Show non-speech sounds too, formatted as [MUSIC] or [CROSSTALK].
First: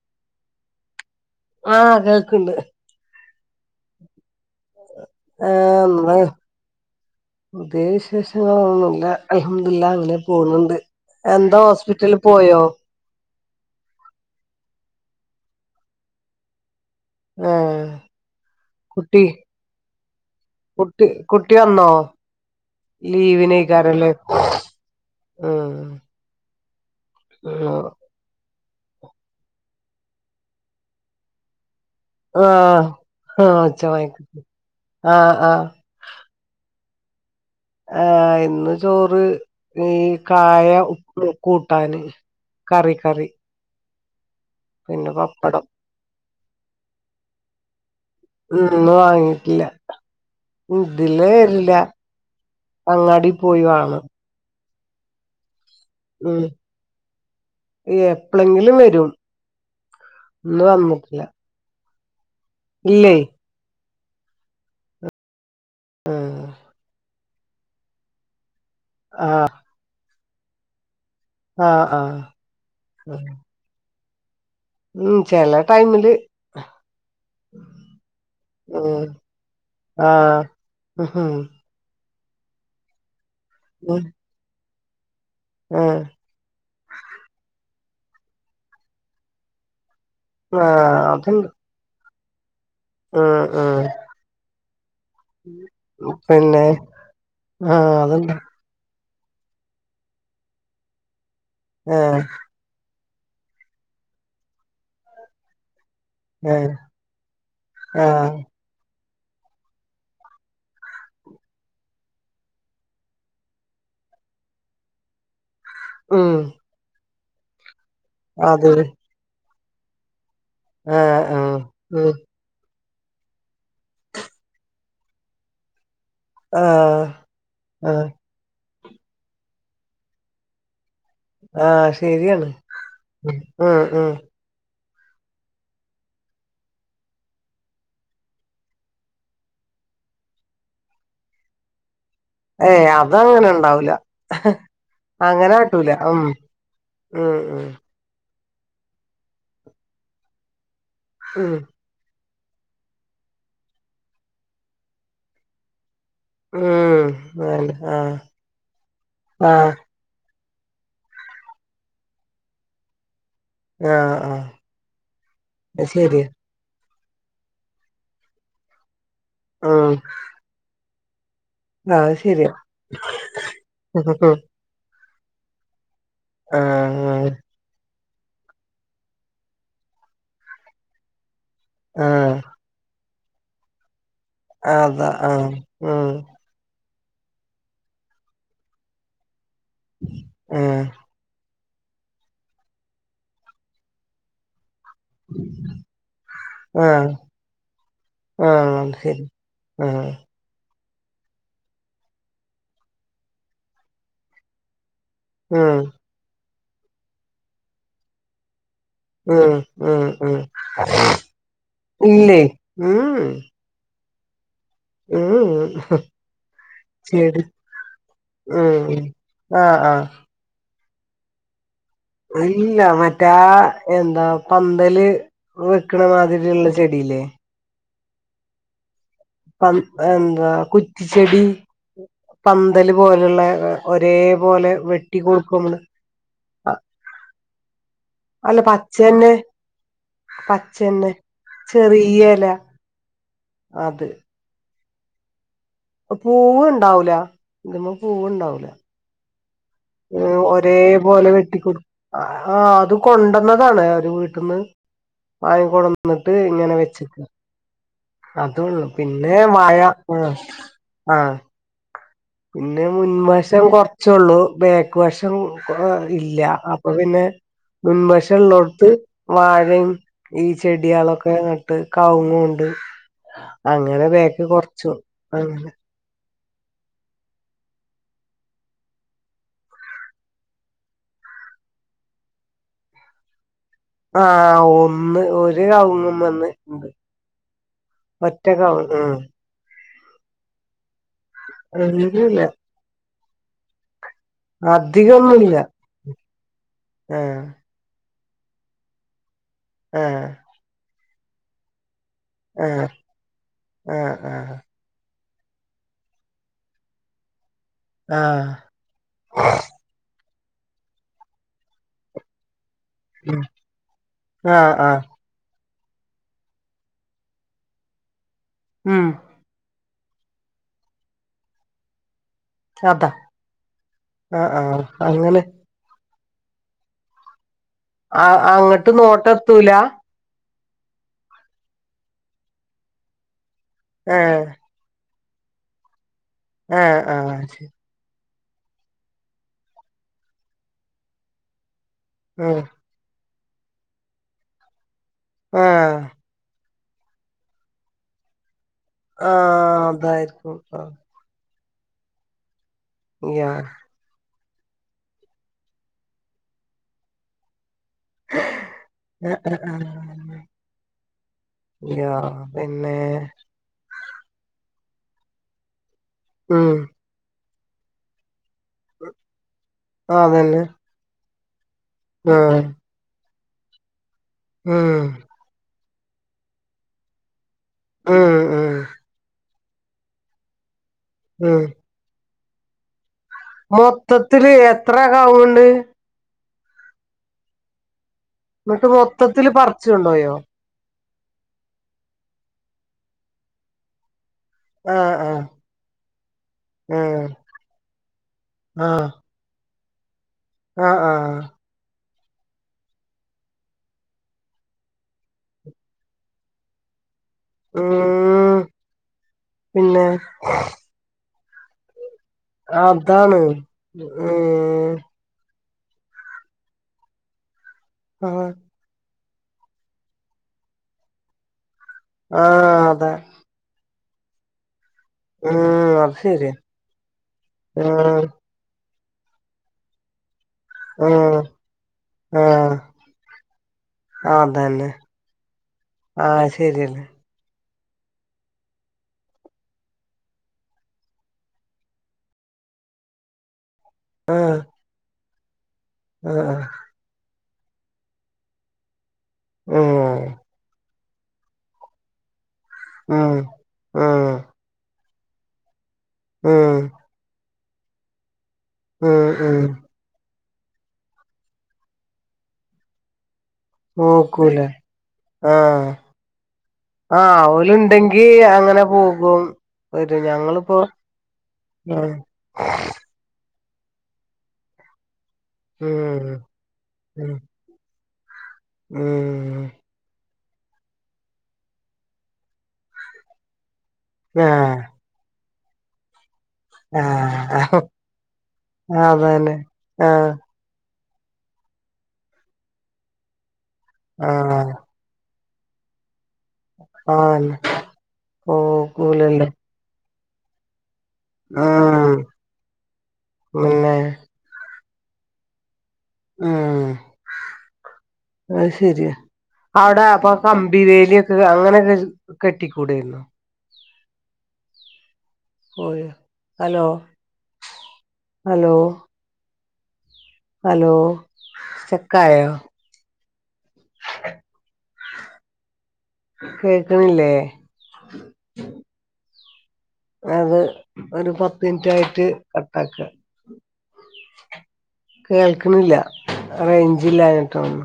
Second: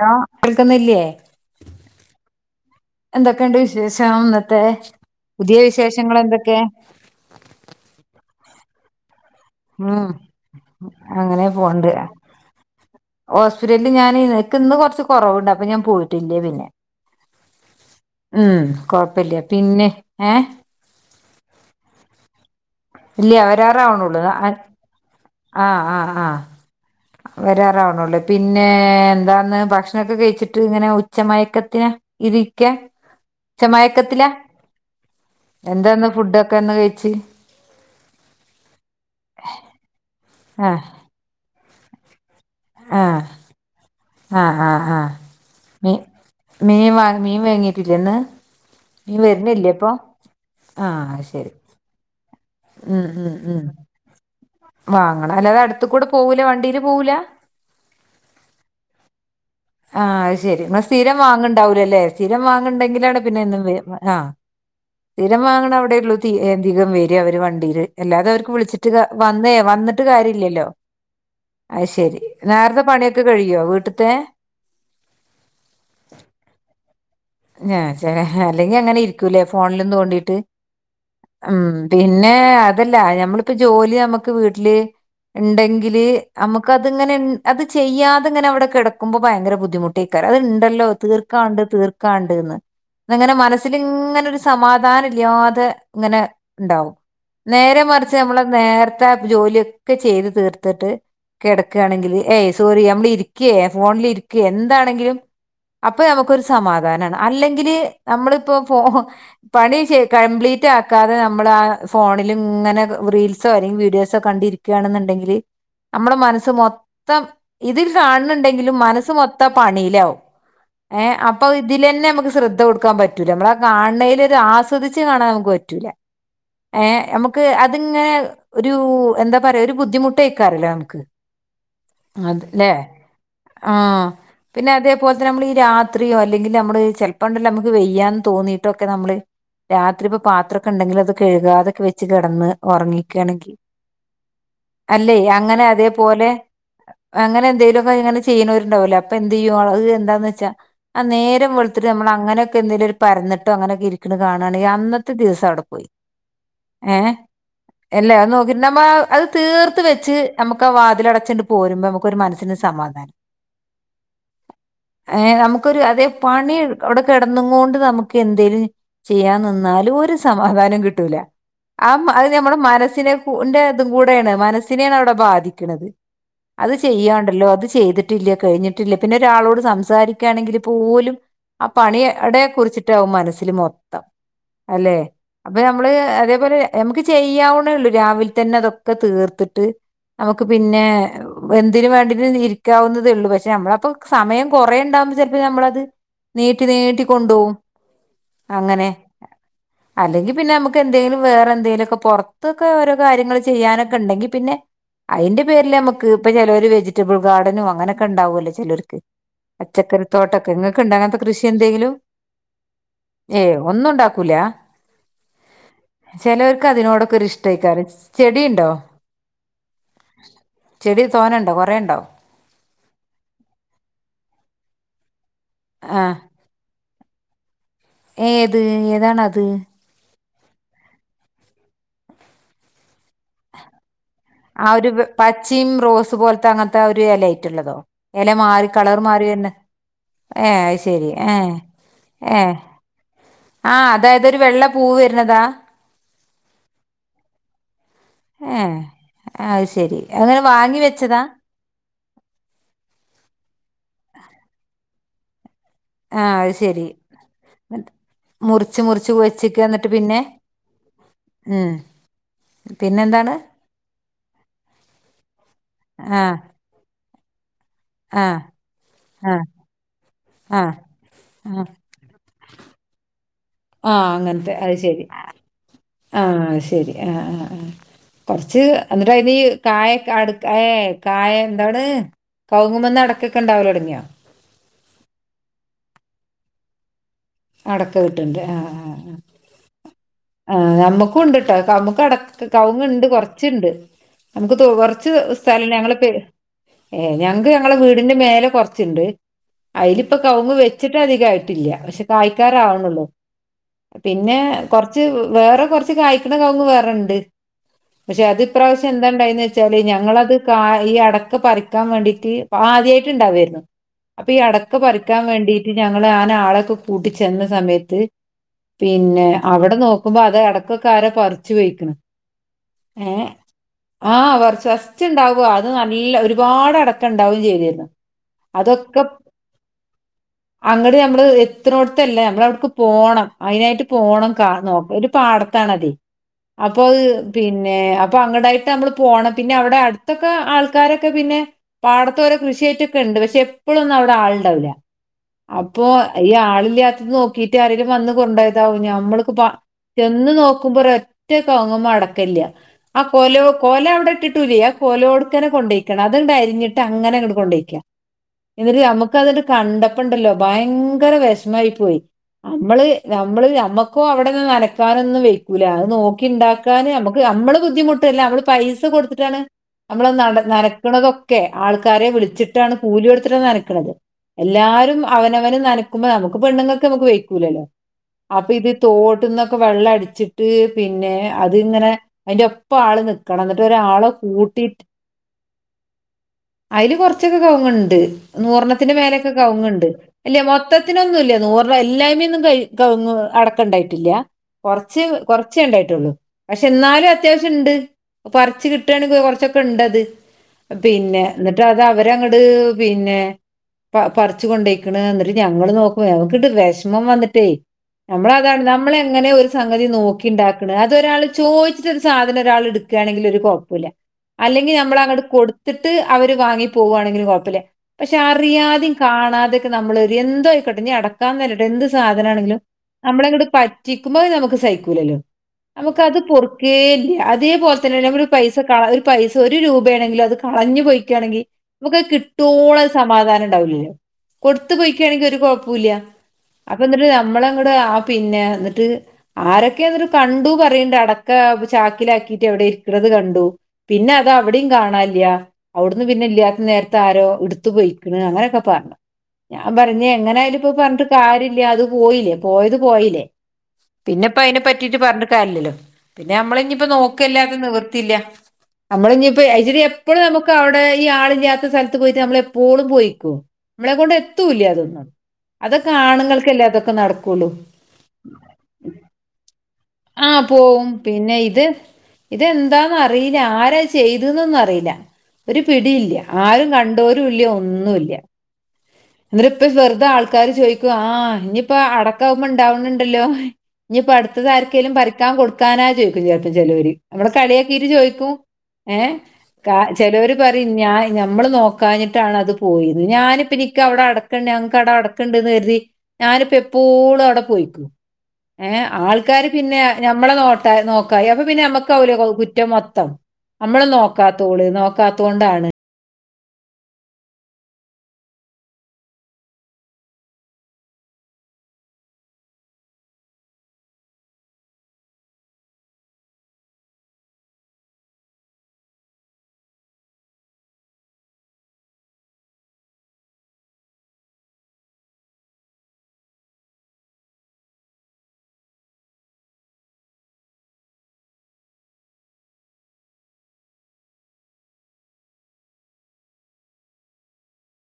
Hello കേൾക്കന്നില്ലേ ആഹ് കേൾക്കണ്ട് എന്തൊക്കെയുണ്ട് വിശേഷം ഇന്നത്തെ പുതിയ വിശേഷങ്ങൾ എന്തൊക്കെ പുതിയവിശേഷങ്ങളൊന്നുമില്ല അൽഹംദുലില്ലാഹ് ഉം അങ്ങനെ പോന്നുണ്ട് അങ്ങനെ എന്താ പോണ്ട് ഹോസ്പിറ്റലിൽ പോയോ ഹോസ്പിറ്റലിൽ ഞാന് എനക്ക് ഇന്ന് കുറച്ച് കുറവുണ്ട് അപ്പൊ ഞാൻ പോയിട്ടില്ലേ പിന്നെ ഏഹ് ഉം കുട്ടി കൊഴപ്പില്ല പിന്നെ ഏഹ് കുട്ടി കുട്ടി വന്നോ ഇല്ല ലീവിനേക്കാരല്ലേ വരാറാവണുള്ളൂ ആഹ് ആഹ് വരാറാവണോല്ലേ പിന്നെ എന്താന്ന് ഭക്ഷണൊക്കെ കഴിച്ചിട്ട് ഇങ്ങനെ ഉച്ച മയക്കത്തിന ഇരിക്കെ ആഹ് ആഹ് ഒച്ച ഉച്ചമയക്കത്തില മയക്കം ആഹ് ആഹ് എന്താന്ന് ഫുഡൊക്കെ ഇന്ന് കഴി ച്ച് ആഹ് ഇന്ന് ചോറ് ഈ ആഹ് കായം ഉ കൂട്ടാന് കറി ആഹ് കറി ആഹ് ആഹ് പിന്നെ ആഹ് പപ്പടം മി മീൻ വ മീൻ വേങ്ങിട്ടില്ലേന്ന് ഉം ഇന്ന് മീൻ വാങ്ങിട്ടില്ല വരുന്നില്ലേ ഇപ്പൊ ആഹ് ഇതിലേ ശരി വരില്ല ഉം അങ്ങാടി ഉം ഉം പോയി വാങ്ങ വാങ്ങണം അല്ലാതെ അടുത്ത് കൂടെ പോവൂല വണ്ടീയില് പോകൂല എപ്പളങ്കിലും വരും ആഹ് അത് ഇന്ന് ശരി ന സ്ഥിരം വന്നിട്ടില്ല വാങ്ങണ്ടാവലില്ലല്ലേ സ്ഥിരം ഇല്ലേ വാങ്ങണ്ടെങ്കിലാണ് പിന്നെ എന്നും വരും ആഹ് സ്ഥിരം വാങ്ങണം അവിടെയുള്ളൂ തി ആഹ് തികം വര് അവര് വണ്ടീയില് അല്ലാതെ അവർക്ക് വിളിച്ചിട്ട് ട്ട് വന്നേ വന്നിട്ട് കാര്യം ഇല്ലല്ലോ ആഹ് ആഹ് അയ്ശെരി നേരത്തെ പണിയൊക്കെ ആഹ് കഴിയുവോ വീട്ടത്തെ ഉം ചെില ടൈമില് ഞ അല്ലെങ്കി അങ്ങനെ ഉം ഇരിക്കൂലേ ഫോണിലും പോണ്ടീട്ട് ആഹ് ഉം പിന്നെ അതല്ല ഞമ്മളിപ്പോ ജോലി ഉം നമ്മുക്ക് വീട്ടില് ആഹ് ണ്ടെങ്കില് നമുക്ക അത്ങ്ങനെ അത് ചെയ്യാതെ ഇങ്ങനെവിടെ കെടക്കുമ്പോ ഭയങ്കര ബുദ്ധിമുട്ട് കുട്ടിക്കാർ അത് ഇണ്ടല്ലോ ആഹ് അതുണ്ട് തീർക്കാണ്ട് തീർക്കാണ്ട്ന്ന് അങ്ങനെ ഉം മനസ്സിൽ ഉം ഇങ്ങനെ ഒരു സമാധാനം ഇല്ലാതെ ഇങ്ങനെ പിന്നെ ണ്ടാവും നേരെ ആഹ് മറിച്ച് അതുണ്ട് നമ്മളെ നേര ജോലിയൊക്കെ ചെയ്ത് തീർത്തിട്ട് കിടക്കണെങ്കിൽ ആഹ് സോറി നമ്മൾ ഇരിക്കേ ഫോണിൽ ഇരിക്കേ എന്താണെങ്കിലും അപ്പൊ നമുക്കൊരു ആഹ് സമാധാന അല്ലെങ്കിൽ ആഹ് നമ്മളിപ്പോ പോ പണി കംപ്ലീറ്റ് ആക്കാതെ നമ്മൾ ആ ഫോണിലും ഇങ്ങനെ റീൽസോ അല്ലെങ്കിൽ വീഡിയോസോ കണ്ടിരിക ണണ്ടെങ്കിൽ നമ്മുടെ ഉം മനസ്സ് മൊത്തം ഇതിൽ അത് കാണുന്നുണ്ടെങ്കിലും മനസ്സ് മൊത്തം ത്ത പണീലവും ആഹ് ആഹ് അപ്പൊ ഇതിലന്നെ ഉം നമുക്ക് ശ്രദ്ധ കൊടുക്കാൻ പറ്റൂല നമ്മളെ കാണെയ് ല് ആസ്വദിച്ച് കാണാൻ നമുക്ക് പറ്റൂല ഏഹ് ആഹ് നമുക്ക് അതിങ്ങെ ആഹ് ഒരു എന്താ പറയാ ഒരു ബുദ്ധിമുട്ട്ഴക്കാറല്ലോ നമുക്ക് ആഹ് അത് ശരിയാണ് ല്ലെ ഉം ആഹ് ഉം പിന്നെ അതേപോലെ തെന്നേ മ്മൾ ഈ രാത്രി അല്ലെങ്ക നമ്മള് ചെപ്പോം ഉണ്ടല്ല നമക്ക് വയ്യാന്ന് തോന്നീയിട്ടോ ഒക്കെ നമ്മള് രാത്രി ഇപ്പ പാത്രൊക്കെ ണ്ടെങ്കിൽ അത് കഴുകതെ വേ വച്ച് കിടന്ന് ഏയ് അതങ്ങനെ ഉറങ്ങിക്കയാണെങ്കിൽ ഇണ്ടാവൂല അല്ലേ അങ്ങനെ കാട്ടൂല ഉം അതേപോലെ ഉം അങ്ങനെ ഉം എന്തേലൊക്കെ ഇങ്ങനെ ചെയ്യണുന്നവരുണ്ടാവലേ അപ്പൊ എന്ത അങ്ങനെ എന്തയ്യും അ എന്താന്ന് വെച്ചാ ആ നേരം ഉം വെളു ഇരി നമ്മൾ അങ്ങനെൊെക്കേ എന്തെങ്കിലും ഒരു പരന്നിട്ടോ അങ്ങനെക്കെ ഇരിക്ക കാണുകയാെിൽ അന്നത്തെ ദിവസം അവിടെ പോയി ഏഹ് ഉം അതെന്നെ ആഹ് അല്ലേത് നോക്കിട്ടമ്മ അത് ആഹ് തീർത്ത് വെ ച്ച് നമുക്ക് ആ വാതിൽ അടച്ചിണ്ട് പോരുമ്പോ നമുക്കൊരു മനസ്സിന് സമാധാനം ആഹ് ആഹ് ഒരു അത് അതേ ശരിയാ പണി അവിടെ കെടന്നുങ്ങോണ്ട് നമുക്ക് എന്തേലും ചെയ്യാൻ നിന്നാല് ആഹ് ഒരു സമാ സമാദാനം കിട്ടൂല ആ അത് ഞമ്മളെ മനസ്സിനെ ന്റെ ത് കൂടെയാണ് മനസി നെ ആണ് അവിടെ ബാധിക്കുന്നത് അത് ആഹ് ചെയ്യാണ്ടല്ലോ അത് ചെയ്ത് കഴിഞ്ഞിട്ടില്ല കഴിഞ്ഞിട്ടില്ല പിന്നെ ഒരാളോട് സംസാരിക്കുകയാണെങ്കിൽ പോലും ആ ആഹ് പണിയടെ കുറിച്ചി [UNINTELLIGIBLE] വും മനസ്സിൽ മൊത്തം അല്ലെ അതാ ആഹ് അപ്പോ നമ്മള് ഉം അതേപോലെ നമുക്ക് ചെയ്യാവുണോള്ളു രാവിലെ തന്നെ അതൊക്കെ തീർത്തിട്ട് നമുക്ക് ഉം പിന്നെ എന്തിന് വേണ്ടിം ഇരിക്കാവുന്നതേ ഒള്ളൂ പക്ഷെ നമ്മളപ്പം സമയം കൊറേ ഉണ്ടാവു ചിലപ്പോ നമ്മളത് നീട്ടി ആഹ് നീട്ടി കൊണ്ടോവും ആഹ് ശരി ആ അല്ലെങ്കിൽ പിന്നെ നമുക്ക് എന്തേലും വേറെ എന്തെങ്കിലൊക്കെ പുറത്തൊക്കെ ഓരോ കാര്യങ്ങൾ ചെയ്യാനൊക്കെ ണ്ടെങ്കിൽ പിന്നെ അയ്ന്റെ പേരില് ഉം നമുക്ക് ഇപ്പം ചെലോര് വെജിറ്റബിൾ ഗാർഡനും അങ്ങനക്കെ ഉണ്ടാവോലോ ചിലർക്ക് ഉം ഉം ഉം ചക്കരത്തോട്ടൊക്കെ ഇങ്ങക്ക്‌ ഉണ്ടോ അങ്ങനത്തെ കൃഷി എന്തെങ്കിലും ഇല്ലേ ഉം ഏയ് ഒന്നും ഉണ്ടാക്കൂല [UNINTELLIGIBLE] ചിലവർക്ക് അതിനോടൊക്കെ ഒരു ചെടി ഇഷ്ടക്കാരം ചെടിയുണ്ടോ ആഹ് ആഹ് ചെടി തോനെണ്ടോ കൊറേ ഉണ്ടോ അയില്ല മറ്റേ എന്താ പന്തല് ആഹ് വെക്കണമാതിരി ള്ള ചെടി ലെ ഏത് ഏതാണ് അത് പ എന്താ കുറ്റിച്ചെടി പന്തല് പോലുള്ള ഒരേ പോലെ വെട്ടികൊടുക്കും നമ്മള് പോസ് പോലത്തെ അങ്ങനത്തെ ഒരു എല ആയിട്ടുള്ളതോ എല അല്ല മാറി കളർ മാറി പച്ചന്നെ വരുന്നേ ഏ അഹ് ശരി പച്ചന്നെ ഏ ഏ ചെറിയല ആ അത് അതായത് വെള്ള പൂവ് വരുന്നതാ പൂവ് ഉണ്ടാവൂല ഇതിമേ പൂവുണ്ടാവൂല അഹ് ശരി ആ അങ്ങനെ ഒരേ വാങ്ങി വെച്ചതാ പോലെ വെട്ടിക്കൊടുക്കും ആഹ അത് കൊണ്ടന്നതാണ് ഒരു വീട്ട്ന്ന് വാങ്ങി കൊടന് ആ ഇന്നട്ട് അത് ഇങ്ങനെ ശരി വെച്ച്ക്ക എന്നിട്ട് മുറിച്ച് അതൊള്ളു മുറിച്ച് പിന്നെ വെച്ചക്ക് മഴ എന്നിട്ട് പിന്നെ ആഹ ആഹ ഉം പിന്നെ പിന്നെന്താണ് മുൻവശം കൊറച്ചൊള്ളൂ ബേക്ക് വശം കോ ആ ഇല്ല അപ്പോ പിന്നെ ആ മുൻവശള്ളോടുത്ത് ആ വാഴം ഈ ആ ചെടിയാളൊക്കെ ആ നട്ട് കവ്ങ്ങുണ്ട് ആ അങ്ങനെ ബേക്ക് കൊറച്ചും അങ്ങനെ ആഹ അഹ് ശരി ആഹ ആഹ ആഹ കൊറച്ച് എന്നിട്ടയ്ന് കായ അടു ഏ കായ എന്താണ് കൗവുങ്ങുമെന്ന് അടക്കക്കെ ഉണ്ടാവലോടങ്ങിയോ ആഹ ഒന്ന് ഒരു കവ്ങ്ങുമന്ന് ഉണ്ട് അടക്ക കിട്ടിണ്ട് ഒറ്റ ആഹ് കവുങ്ങ് ആ ആ ആഹ നമുക്കും ഉണ്ട് ട്ടോ കമുക അങ്ങനെല്ല അടക്ക കവുങ്ങ്ണ്ട് കൊറച്ചുണ്ട് നമുക്ക് കുറച്ച് അധികൊന്നുല്ല സ്ഥലം ഞങ്ങൾ പേ ഏ ഞങ്ങൾക്ക്‌ ആഹ് ഞങ്ങ ഞങ്ങളുടെ വീടിന്റെ മേലെ കുറച്ച്ണ്ട് അയിൽപ്പം ആഹ് കവുങ്ങ് വെച്ചിട്ട് അധികായിട്ടില്ല പക്ഷേ കായ് ആഹ് ക്കാറാവുന്നോള്ളൂ പിന്നെ ആഹ് കൊറച്ച് വേറെ കൊറച്ച് കായ്ക്കണ കവുങ്ങ് വേറെണ്ട് ആഹ് പക്ഷെ അത് ആഹ് ഇപ്രാവശ്യം എന്താണ്ടായന്ന് വെച്ചാല് ഞങ്ങളത് കായ് ഈ അടക്ക പറിക്കാൻ വേണ്ടിട്ട് ആദ്യായി ഉം ണ്ടാവേരുന്നു അപ്പോ ഈ ആഹ് അടക്ക ആഹ് പറിക്കാൻ വേണ്ടിട്ട് ഞങ്ങൾ ആന അ ആളെക്കെ കു കൂട്ടിച്ചെന്ന സമയത്ത് ഉം പിന്നെ അവിടെ നോക്കുമ്പോ അത് അടക്കയൊക്കാരോ പറിച്ച് പോയിക്കണ് അതാ ഏ ആ ആഹ് വെർച്ച് ആഹ് അങ്ങനെ വെശ്ചിണ്ടാവോ ആൾ ത് നല്ല ഒരുപാട് അടക്കണ്ടാവേം ചെയ്തിന്ന് ആ അങ്ങട്ട് നോട്ടെത്തൂല അങ്ങട് ഞമ്മള് എത്ത്ണോടത്തല്ല ഞമ്മളവിടക്ക് പോണം അയിനായിട്ട് പോണം ഏഹ് കാ നോ ഒരു പാടത്താണതെ അപ്പോ ഏഹ് അ ആഹ് ശരി പിന്നെ അപ്പൊ അങ്ങടായി ട്ടമ്മള് പോണം പിന്നെ അവിടെ അടുത്തൊക്കെ ആൾക്കാരൊക്കെ പിന്നെ പാടത്തോരോ ആഹ് കൃഷിയായിട്ട് ക്ക്ണ്ട് പക്ഷെ എപ്പളെന്നും അവിടെ ആളുണ്ടാവില്ല അപ്പോ ആഹ് ഈ ആൾ ളില്യാത്ത നോക്കിട്ട് ആരേലും വന്ന് കൊണ്ടോയതാവും ഞമ്മള്ക്ക് പ്പ ആഹ് ചെന്ന് അതായിരിക്കും നോക്കുമ്പോ ആഹ് ഒരൊ റ്റ കവുങ്ങുമ്മേ അടക്കില്ല ആ കൊലോ യാ കോല അവിടെ ട്ടി ട്ടുരിയ കൊലോടുക്കനെ കൊണ്ടോയ്ക്കണേ അതങ്ങട്ട് അരിഞ്ഞട്ട് അങ്ങനെ അങ്ങട്ട് കൊണ്ടോയ്ക ന്നിട്ട് ഞ ആഹ് മ്മക്കത്ണ്ട് ആഹ് കണ്ടപ്പണ്ടല്ലോ ആഹ് ഭയങ്കര വെശ് മായിപോയി യാ നമ്മള് പിന്നെ നമ്മള് ഞമ്മക്കോ അവിടെ നനക്കാനൊന്നും വെയ്ക്കൂല അത് നോ ഉം ക്കിണ്ടാക്കാന് നമുക്ക് നമ്മള് ബുദ്ധിമുട്ട്ല്ല നമ്മള് പൈസ കൊടുത്തിട്ടാണ് നമ്മളത് നന അതന്നെ ക്കണതൊക്കെ ആൾക്കാരെ ആഹ് വിളിച്ചിട്ടാണ് കൂലി കൊടുത്തിട്ട നനക്കണത് ഉം എല്ലാരും അവനവ വന വര്നനക്കുമ്പ നമ്മുക്ക് പെണ്ണുങ്ങക്ക് മ്മുക്ക് വെയ്ക്കൂലല്ലോ ഉം അഭിത് ഉം തോട്ടുന്ന് വെള്ളടിച്ചിട്ട് പിന്നെ ഉം അതിങ്ങനെ അതിന്റെ ഒപ്പ ആള് നി ക്കണം എന്നിട്ട് ഒരാളെ മൊത്തത്തില് കൂട്ടിട്ട് എത്ര കാവുണ്ട് അയില് കൊറച്ചൊക്കെ കവുങ്ങുണ്ട് എന്നിട്ട് നൂറണ്ണത്തിന്റെ മേലൊക്കെ മൊത്തത്തില് പറിച്ച് കവുങ്ങുണ്ട് കൊണ്ടോയോ ഇല്ലേ മൊ ത്തിനൊന്നുല്ല നൂറ് എല്ലായ്മേന്നും കഴി കവുങ്ങ് അടക്കണ്ടായിട്ടില്ല കൊറച്ച് ആഹ് കൊറച്ചേണ്ടായിട്ടുള്ളൂ പക്ഷെ എന്നാലും ആഹ് അത്യാവശ്യണ്ട് പറിച്ച് ആഹ് ആഹ് കിട്ട്വാണെങ്കി കൊറച്ചൊക്കെണ്ടത് ആഹ് പിന്നെ ആഹ് ന്നിട്ട് അ ത അവരങ്ങട് പിന്നെ പറിച്ച്കൊണ്ടയിക്കണ് ന്നിട്ട് ഞ ഞങ്ങള് നോക്കുമ്പേ ഞങ്ങക്കങ്ങിട്ട് വെഷമം വന്നിട്ടേ ഉം നമ്മളതാണ് നമ്മളെ ങ്ങനെ ഒരു സംഗതി പിന്നെ നോക്കിണ്ടാക്കണ്അതൊരാള് ചോദിച്ചോരു സാധന ഒരാളെടുക്കയാണെങ്കിലൊരു അതാണ് കൊഴപ്പില്ല അല്ലെങ്കി ഉം ഞമ്മളങ്ങട്ട് കൊടു ത്തിട്ട് അവര് വാങ്ങി പോവാണെങ്കിലും കൊഴപ്പില്ല പക്ഷെ ആഹ് അറിയാതെയും കാണാതെ ഒക്കെ നമ്മള് എന്തോ ആയിക്കോട്ടെ നീ അടക്കാന്നരട്ടെ എന്ത് സാധനാണെങ്കിലും ആഹ് അതെ നമ്മളെ ങ്ങട്ട് പ റ്റിക്കുമബേ ഇതനമുക്ക് സൈക്കൂലല്ലോ നമുക്ക് ഉം അത് ശരിയാ പൊറുക്കെലൃ അതേപോലെ തന്നെ നമ്മള് ആഹ് ഒരു പൈസ കാണാ ഒരു പൈസ ഒരു രൂപയാണെങ്കിലും അത് കളഞ്ഞു പോയിക്കയാണെങ്കി ആഹ് നമുക്ക് ആഹ് കിട്ടുവോളം സമാധാനണ്ടാവില്ലല്ലോ കൊട് ത്ത് അതന്നെ പോയ്ക്കയാണെങ്കി ഒരു കൊഴപ്പോയില്ല ആഹ് അപ്പൊ ശരിയന്നെ എന്നിട്ട് നമ്മളങ്ങട്ട് ആ പിന്നെ എന്നിട്ട് ആരൊക്കെയോ എന്നിട്ടു കണ്ടു പറയണ്ട് അടക്ക ചാക്കിലാക്കിയിട്ട് എവിടെയോ ഇരിക്കണത് കണ്ടു പിന്നെ അത് ആഹ് അവിടെംകാണനില്ല അവിടുന്ന് പിന്നെ ആഹ് ഇല്ലാത്ത നേര ത്താരോ എടുത്തുപൊയിക്കണ് അങ്ങനെയൊക്കെ പറഞ്ഞു. ഞാൻ ഉം പറഞ്ഞ്എങ്ങനെയാലും ഇപ്പൊ പറഞ്ഞിട്ട് കാരില്യ അത് പോയില്ലേ പോയത് പോയില്ലേ ഉം പിന്നെ ഉം ഇപ്പ അയിനെ പറ്റിട്ട് പറഞ്ഞിട്ട് കാര്യല്ലല്ലോ പിന്നെ നമ്മള ഉം ഇഞ്ഞിപ്പോ നോക്കല്ലാതെ നിവർത്തില്ല. നമ്മള് ഉം ഇഞ്ഞിപ്പം ഉം അയ്ശരിഎപ്പളും നമുക്ക് അവിടെ ഈ ആളില്ലാത്ത സ്ഥലത്ത് പോയിട്ട് നമ്മളെ എപ്പോളും പോയികേ? നമ്മളെ കൊണ്ട് നോക്കൂല എത്തൂല്യാഅതൊന്നും അതൊക്കെ ആണുങ്ങൾക്കല്ലേ അതൊക്കെ നടക്കുള്ളൂ. ഇണ്ടെങ്കി അങ്ങനെ പോകും വരും ആ ഞങ്ങളിപ്പോ പോവും പിന്നെ ഇത് ഇത് ആഹ് ഇതെന്താന്ന റില ആരാ ചെയ്ത് ന്നൊന്നും അറിയില്ല ഒരു പിടിയില്ല ഉം ആരും ഉം കണ്ടോരുയില്ല ഒ ന്നുല്യാ ന്നൊരു ഉം ഇപ്പൊ വെറുതെ ആൾക്കാര് ചോദിക്കും ആ ഇനിയിപ്പോ അടക്കാവുമ്പോ ഇണ്ടാവണ് ണ്ടല്ലോ ഇനിയിപ്പൊ അടുത്തത് ആഹ് ആർക്കേലും പറിക്കാൻ കൊടുക്കാനാ ചോയിക്കും പ്പില്ലാത്ത ചെലോര് നമ്മളെ ആഹ് കളിയാകീട്ട് ചോദിക്കും ഏ അതന്നെ ക ആഹ് ചെലോര് പറ പ്പ ഞ നമ്മള് നോക്കാഞ്ഞിട്ടാണ് അത് പോയത് ഞാനിപ്പ എനിക്ക് അവിടെ അടക്കണ്യ ആഹ് ക്കട അടക്കണ്ടെന്ന് കരുതി ഞാനിപ്പോ എപ്പോഴും അവിടെ ആഹ് പോയികേ? ഏ ആൾക്കാര് പോകൂലല്ലോ പിന്നെ ഞമ്മളെ നോട്ട നോക്കായി അപ്പൊ പിന്നെ ഉം നമ്മുക്കാവൂലെ കുറ്റം മൊത്തം നമ്മള് പിന്നെ നോ ക്കാത്തോള് നോക്കാത്തോണ്ടാണ് ഉം അഹ് ശരിയ അവടെ അപ്പൊ ആ കമ്പി വേലിയൊക്ക് അങ്ങനൊക്കെ കെട്ടിക്കൂടേർന്നൊ. പോയൊ ഹലോ ഹലോ ഹലോ സ്‌റ്റക്കായോ [INAUDIBLE] കേക്ക്ണില്ലേ വാവ് ഒരു പത്ത് മിനിറ്റ് ആയിറ്റ് കട്ടാക്ക കേൾക്ക്ണില്ല റേഞ്ചില്ലാഞ്ഞിട്ട ഒണ്ണു